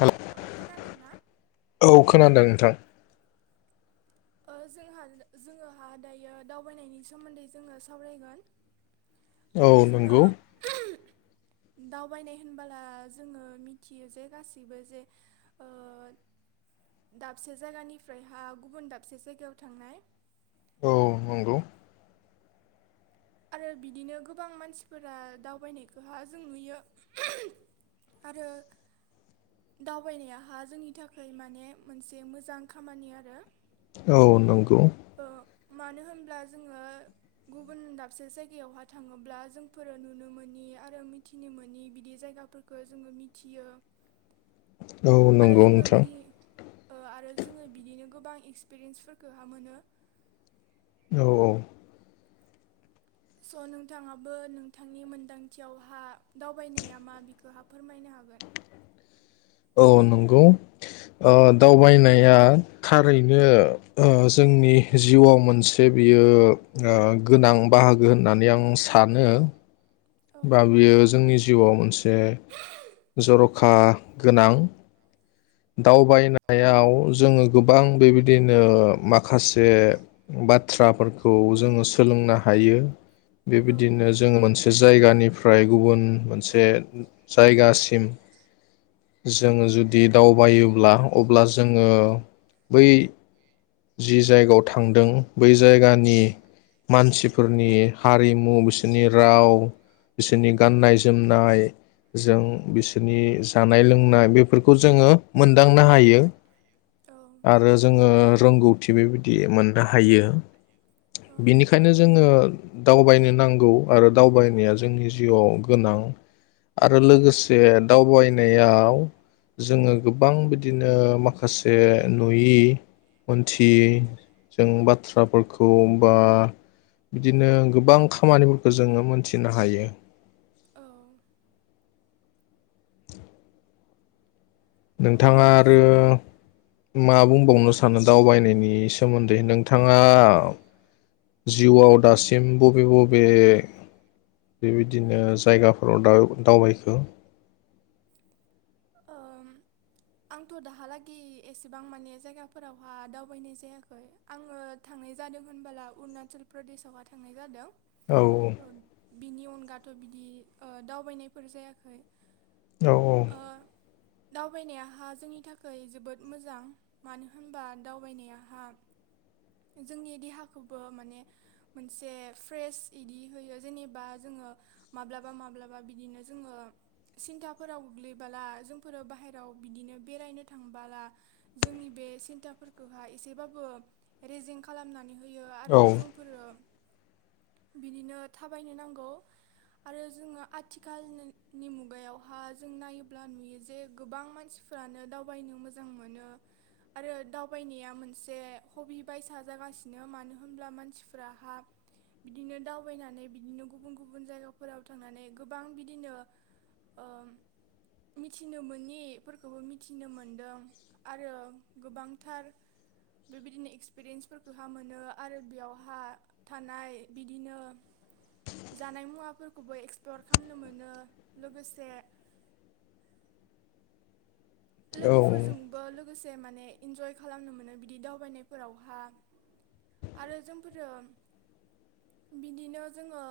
हेल ओ खोनादोंना औ खोनादों नोंथां ओ जोंहा जोङोहा दायो दावबायनायनि सोमोन्दै जोङो सावरायगोन। ओ औ जोङो नंगौ [unintelligible] दावबायनाय होनबोला जोङो मिथियो जे गासैबो जे ओ दाबसे जायगानिफ्राय हा गुबुन दाब दाबसे जायगायाव थांनाय औ नंगौ आरो बिदिनो गोबां मानसिफोरा दावबायनायखौहा जों नुयो आरो दावबायनायाहा जोंनि थाखाय माने मोनसे मोजां खामानि आरो औ नंगौ ओ मानो होनब्ला जोङो गुबुन दाबसे जायगायावहा थाङोब्ला जोंफोरो नुनो मोनि आरो मिथिनो मोनि बिदि जायगाफोरखौ जोङो मिथियो। औ आरो नंगौ जोङो नोंथां बिदि आरो जोङो बिदिनो गोबां एक्सपिरियेन्सफोरखौहा मोनो। औ औ स नोंथाङाबो नोंथांनि मोन्दांथियावहा दावबायनाया मा बिखौ हा फोरमायनो हागोन? औ नंगौ ओ दावबायनाया थारैनो ओ जोंनि जिउआव मोनसे बियो ओ गोनां बाहागो होननानै आं सानो। औ बा बेयो जोंनि जिउआव मोनसे जर'खा गोनां,। दावबायनायाव जोङो गोबां बेबायदिनो माखासे बाथ्राफोरखौ जोङो सोलोंनो हायो औ बेबायदिनो जोङो मोनसे जायगानिफ्राय गुबुन मोनसे जायगासि सिम जोङो ज दि दावबायोब्ला अब्ला जोङो बै जि जायगायाव थांदों बै जायगानि मानसिफोरनि हारिमु बिसोरनि राव बिसोरनि गाननाय जोमनाय जों बिसोरनि जानाय लोंनाय बेफोरखौ जोङो मोनदांनो हायो औ आरो जोङो रोंगौथि बेबायदि मोननोहायो। औ बिनिखायनो जोङो दा दावबायनो नांगौ आरो दावबायनाया जोंनि जिउआव गोनां आरो लोगोसे दावबायनायाव जोङो गोबां बिदिनो माखासे नुयि मोनथियै जों बाथ्राफोरखौ बा बिदिनो गोबांखा खामानिफोरखो जोङो मोनथिनोहायो। औ नोंथाङा ओ आरो जो मा बुंबावनोसानो दावबायनायनि सोमोन्दै नोंथाङा जिउआव दासि [unintelligible] बबे बबे बेबायदिनो जायगाफोराव दा-दावबायखो। आंथ दाहालागै एसेबां माने जायगाफोरावहा दावबायनाय जायाखै आङो थांनाय जादों होनबोला अरुणाचल प्रदेशावहा थांनाय जादों। औ [unintelligible] बिनि अनगा। थ बिदि। ओ दावबायनायफोर जायाखै। औ औ। ओ दावबायनायाहा जोंनि थाखाय जोबोद मोजां मानो होनबा दावबायनायहा जोंनि देहाखौबो माने मोनसे फ्रेस बिदि होयो जेनेबा जोङो मा माब्लबा माब्लाबा बिदिनो जोङो सिन्थाफोराव गोग्लैबोला जोंफोरो बाहेराव बिदिनो बेरायनो थांबोला जोंनि बे सिन्थाफोरखौहा एसेबाबो रेजें खालामनानै होयो औ आरो जोंफोरो बिदिनो थाबायनो नांगौ। आरो जोङो आथिखालनि मुगायावहा जों नायोब्ला नुयो जे गोबां मानसिफ्रानो दावबायनो मोजां मोनो आरो दावबायनाया मोनसे हबि बायसा जागासिनो मानो होनब्ला मानसिफ्राहा बिदिनो दावबायनानै बिदिनो गुबुन गुबुन जायगायाव [unintelligible] फोराव थांनानै गोबां बिदिनो ओ मिथिनो मोननिफोरखौबो मिथिनो मोनदों आरो गोबांथार बेबायदिनो एक्सपिरियेन्सफोरखौहा मोनो आरो बेयावहा थानाय बिदिनो जानाय मुवा [unintelligible] एक्सप्लर खालामनो मोनो लोगोसे औ लोगोफोरजोंबो लोगोसे [unintelligible] माने इन्जय खालामनो मोनो बिदि दावबायनायफोरावहा आरो जोंफोरो बिदिनो जोंओ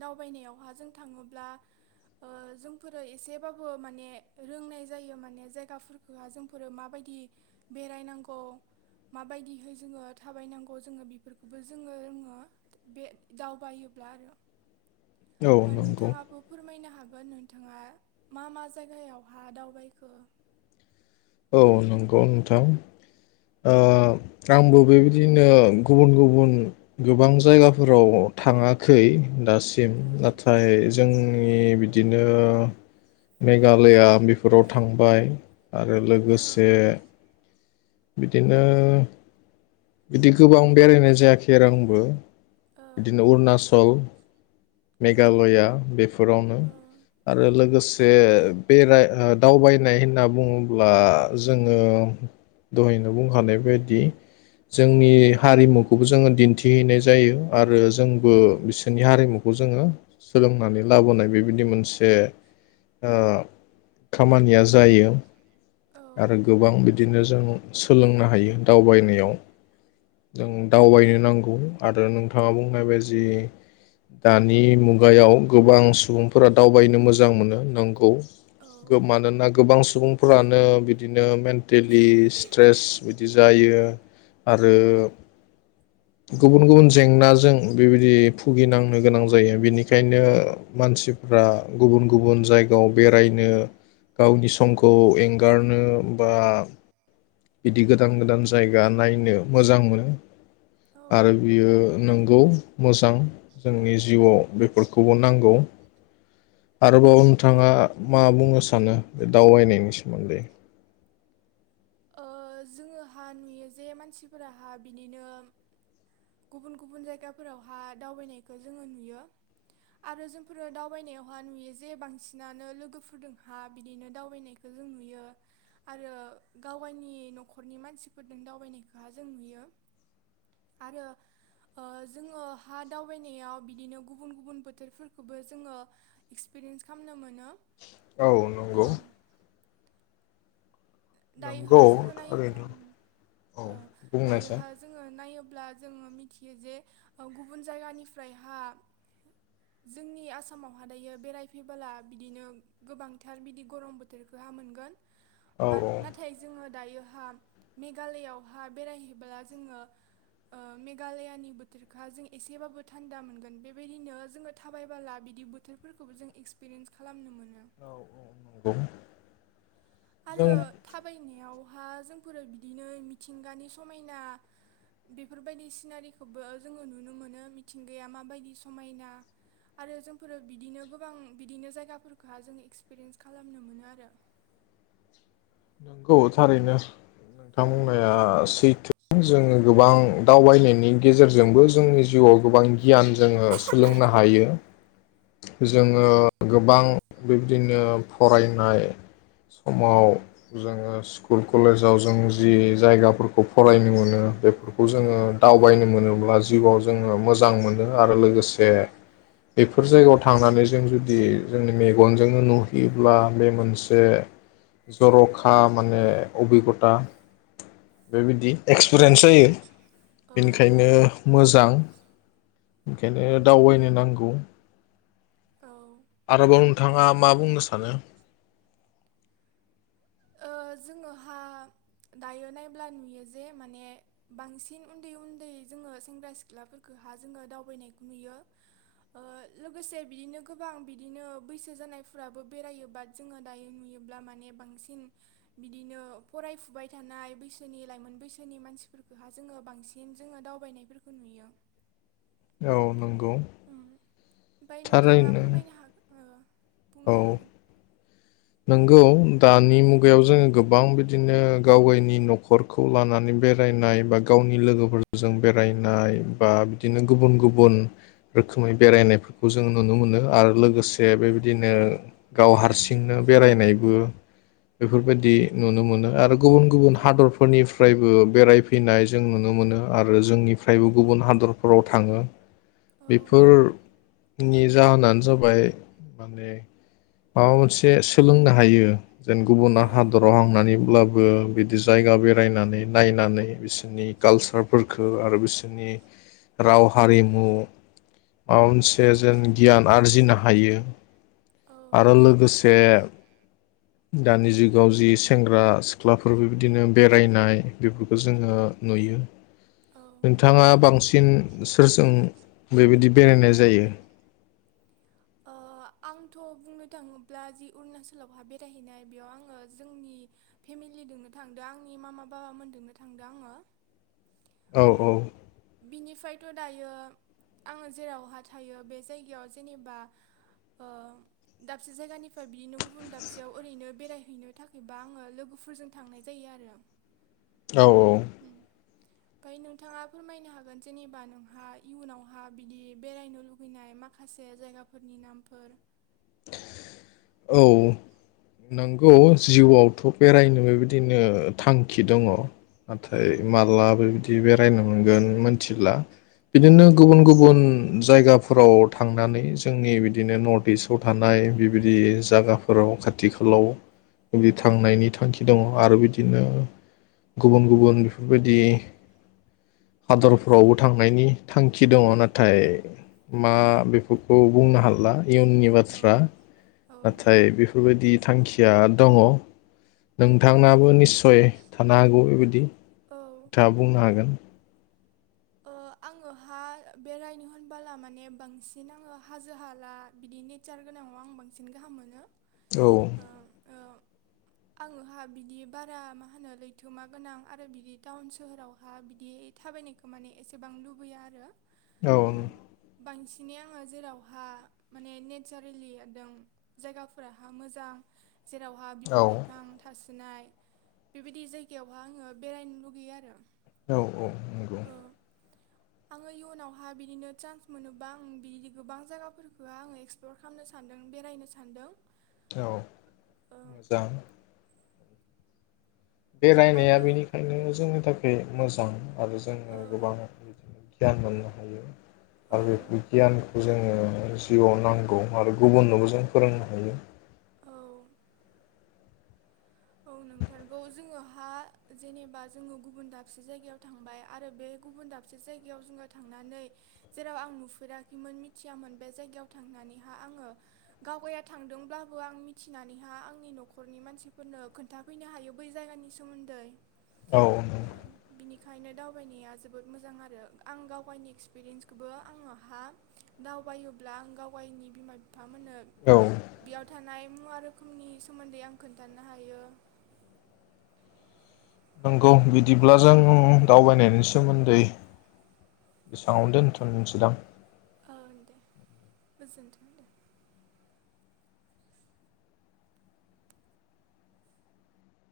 दावबायनायावहा जों थांओब्ला ओ जोंफोरो इसेबाबो माने‌ रोंनाय जायो माने जायगाफोरखौहा जोंफोरो माबायदि बेरायनांगौ माबायदिहै जोङो थाबायनांगौ जोङो बेफोरखौबो जोङो रोङो बे दावबायोब्ला आरो। औ नंगौ नोंथाङाबो फोरमायनो हागोन। [unintelligible] नोंथाङा मा मा जायगायावहा दावबायखो? औ नंगौ नोंथां ओ आंबो बेबायदिनो गुबुन गुबुन गोबां जायगाफोराव थाङाखै। दासिम ओ नाथाय जोंनि बिदिनो मेघालया बेफोराव थांबाय आरो ओ लोगोसे बिदिनो बिदि गोबां बेरायनाय जायाखै आरो आंबो। बिदिनो अरुनाचल ओ मेघालया बेफोरावनो औ आरो लोगोसे जे बेराय दावबायनाय होनना बुङो अब्ला जोङो दहायनो बुंखानाय बादि जोंनि हारिमुखौबो जोङो दिन्थिहैनाय जायो आरो जोंबो ओ औ बिसोरनि हारिमुखौ जोङो सोलोंनानै लाबोनाय बेबायदि मोनसे खामानिया जायो। आरो औ गोबां बिदिनो जों सोलोंनो हायो दावबायनायाव जों दावबायनो नांगौ आरो नोंथाङा बुंनायबादि दानि मुगायाव गोबां सुबुंफोरा दावबायनो मोजां मोनो नंगौ औ मानोना गोबां सुबुं ओनो बिदोनो मेन्टेलिस चिट्रेस बिदि जायो आरो गुबन गुबन। जेंनाजों बेबायदि फुगिनांनो गोनां जायो। बेनिखायनो मानसिफ्रा गुबुन गुबुन जायगायाव बेरायनो गावनि सं। खौ एंगारनो बा। बिदि गोदान गोदान। जायगा नायनो मोजां मोनो औ आरो बियो नंगौ। मस दां जोंनि जिउआव बे फोरखौबो नांगौ आरोबाव नोथाङा मा बुंनो सानो बे दावबायनायनि सोमोन्दै? ओ जोङोहा नुयो जे मानसिफोराहा बिनिनो गुबुन गुबुन जायगाफोरावहा दावबायनायखौ जोङो नुयो आरो जोंफोरो दावबायनायावहा नुयो जे बांसिनानो लोगोफोरजोंहा बिदिनो दावबायनायखौ जों नुयो आरो गाव गायनि नखरनि मानसिफोरजों दावबायनायखौहा जों नुयो आरो ओ जोङो हा दावबायनायाव बिदिनो गुबुन गुबुन बोथोरफोरखौबो जोङो एक्सपिरियेन्स खालामनो मोनो। औ ओ नंगौ। नंगौ दायोहा जोङो नायोब्ला थारैनो औ ओ बुंनायसाय दायोहा जोङो नायोब्ला जोङो मिथियो जे गुबुन जायगानिफ्रायहा जोंनि आसामावहा दायो बेरायफैबोला बिदिनो गोबांथार बिदि गरम बोथोरखौहा मोनगोन। औ बाथ नाथाय जोङो दायोहा मेघालयावहा बेरायहैबोला जोङो ओ मेघालयानि बोथोरखौहा जों एसेबाबो थान्दा मोनगोन बेबायदिनो जोङो थाबायबोला बिदि बोथोरफोरखौबो जों एक्सपिरियेन्स खालामनो मोनो। औ औ नंगौ। जों आरो थाबाय नियावहा जोंफोरो बिदिनो मिथिंगानि समायना बेफोरबायदि सिनारिखौबो जोङो नुनो मोनो मिथिंगाया माबायदि समायना आरो जोंफोरो बिदिनो गोबां बिदिनो जायगाफोरखौहाय जोङो एक्सपिरियेन्स खालामनो मोनो आरो। नोंगौ थारैनो। नोंथां औ बुंनाया सैथो जोङो गोबां दावबायनायनि गेजेरजोंबो जोंनि जिउआव गोबां गियान जोङो सोलोंनो हायो। जोङो गोबां बिबदिनो फरायनाय समाव जोङो स्कुल कलेजाव जों जि जायगाफोरखौ फरायनो मोनो बेफोर खौ औ जोङो दावबायनो मोनोब्ला जिउआव जोङो मोजां मोनो आरो लोगोसे बे जायगायाव थांनानै जों जुदि जोंनि मेगनजोंनो नुहैयोब्ला बे मोनसे जर'खा माने अबिगथा बे बिदि टुरेन्टसो जायो औ बेनिखायनो मोजां। ओंखायनो दावबायनो नांगौ। औ आरोबाव नोंथाङा मा बुंनो सानो? ओ जोङोहा दायो नायब्ला नुयो जे माने बांसिन उन्दै उन्दै जोङो सेंग्रा सिख्लाफोरखौहा जोङो दावबायनायखौ नुयो ओ लोगोसे बिदिनो गोबां बिदिनो बैसो जानायफोराबो बेरायो बाद जोङो दायो नुयोब्ला माने बांसिन बिदिनो फरायफुबाय थानाय बैसोनि लाइमोन बैसोनि मानसिफोरफोरखौहा जोङो बांसिन जोङो दावबायनायफोरखौ नुयो। औ नंगौ। उम। ओमफाय नोंथाङा थारैनो फोरमायनो हागोन ओ औ। बुंनो हागोन नंगौ दानि मुगायाव जोङो गोबां बिदिनो गाव गायनि नखरखौ लानानै बेरायनाय बा गावनि लोगोफोरजों बेरायनाय बा बिदिनो गुबुन गुबुन रोखोमै बेरायनायफोरखौ जों नुनो मोनो आरो लोगोसे बेबायदिनो गाव हारसिंनो बेरायनायबो बेफोरबायदि नुनो मोनो आरो गुबुन गुबुन हादरफोरनिफ्रायबो बेरायफैनाय जों नुनो मोनो आरो जोंनि फ्रायबो गुबुन हादरफोराव थाङो। औ औ बेफोर नि जाहोनानो जाबाय माने माबा मोनसे सो सोलोंनो हायो जेन औ गुबुना हादराव हांनानैब्लाबो बिदि जायगा बेरायनानै नायनानै बिसोरनि खालसारफोरखौ आरो बिसोरनि राव हारिमु माबा मोनस जे जों गियान आरजिनो हा हायो औ आरो लोगोसे दानि जुगाव जि सेंग्रा सिख्लाफोर बेबायदिनो बेरायनाय बेफोरखौ जोङो नुयो औ नोंथाङा बांसिन सोरजों बेबायदि बेरायनाय जायो? ओ आंथ' बुंनो थाङोब्ला जि अरुणासलावहा बेरायहैनाय बेयाव आङो जोंनि फेमिलिदोंनो थांदों आंनि मामा बाबामोनदोंनो थांदो आङो। औ ओ औ बिनिफाय थ' दायो आङो जेरावहा थायो बे जायगायाव जेनेबा ओ दाबसे जायगानिफ्राय बिदिनो गुबुन दाबसेयाव ओरैनो बेरायहैनो थाखायबा आङो लोगोफोरजों थांनाय जायो आरो। औ औ ओमफाय नोंथाङा फोरमायनो हागोन जेनेबा नोंहा इयुनावहा बिदि बेरायनो लुुबैनाय मा माखासे जायगाफोरनि नामफोर औ नंगौ जिउआवथ' बेरायनो बेबायदिनो थांखि दङ। औ नाथाय मालाबो बिदि बेरायनो मोनगोन मोनथिला। औ बिदिनो गुबुन गुबुन जायगाफोराव थांनानै जोंनि बिदिनो नर्थइस्ट फोराव थानाय बिबिदि जागाफोराव खाथि खाालाव थांनायनि थांखि दङ आरो बिदिनो गुबुन गुबुन बेफोरबायदि हादरफ्रावबो थांनायनि थांखि दङ नाथाय मा बेफोरखौ बुंनो हाला इयुननि बा थ्रा औ नाथाय बेफोरबायदि थांखिया दङ। नोंथांनाबो निस य थानो हागौ बेबायदि औ नोंथांया बुंनो हागोन। ओ आङोहा बेरायनो होनबोला माने बांसिन आङो हाजो हाला बिदि नेचार गोनांङाव आं बांसिन गाहाम मोनो। औ ओ ओ आङोहा बिदि बारा मा होनो लैथोमा गोनां आरो बिदि टाउन सोहोरावहा बिदि थाबायनायखो माने एसेबां लुबैया आरो। औ बांसिन माने आङो जेरावहा माने नेचारेलि एदम जायगाफोराहा मोजां जेरावहा बिफां लाइफां थास ओ नाय बेबायदि जायगायावहा आङो बेरायनो लुगैयो आरो औ औ नंगौ ओ आङो इयुनावहा बिदिनो चान्स मोनोबा आं बिदिदि गोबां जायगाफोरखौहाय आङो एक्सप्लर खालामनो सान्दों बेरायनो सान्दों। औ मोजां बेरायनाया आरो बेनिखायनो जोंनि थाखाय बे मोजां आरो ओ जोङो गोबां बिदिनो गियान मोननो हायो आरो बेफोर औ गियानखौ जोङो जिउआव नांगौ आरो गुबुननोबो जों फोरोंनो हायो। औ औ नोंथारगौ, जोङोहा जेनेबा जोङो गुबुन दाबसे जायगायाव थांबाय आरो बे गुबुन दाबसे जायगायाव जोङो थांनानै, जेराव आं नुफेराखैमोन मिथियामोन बे जायगायाव थांनानैहा आङो गावबाया थांदोंब्लाबो आं मिथिनानैहा आंनि नख'रनि मानसि फोरनो खोन्थाफैनो हायो बै जायगानि सोमोन्दै औ बेखायनो दावबायनाया जोबोद मोजां आरो आं गावगायनि एक्सपिरियेन्सखौबो आङो हा दावबायोब्ला आं गाव गावगायनि बिमा बि फा मोननो औ बेयाव थानाय मुवा रोखोमनि सोमोन्दै आं खोन्था थाननो हायो नंगौ बिदिब्ला जों दावबायनायनि सोमोन्दै बेसाङावनो दोनथनोसैदां ओ दे गोजोनथों दे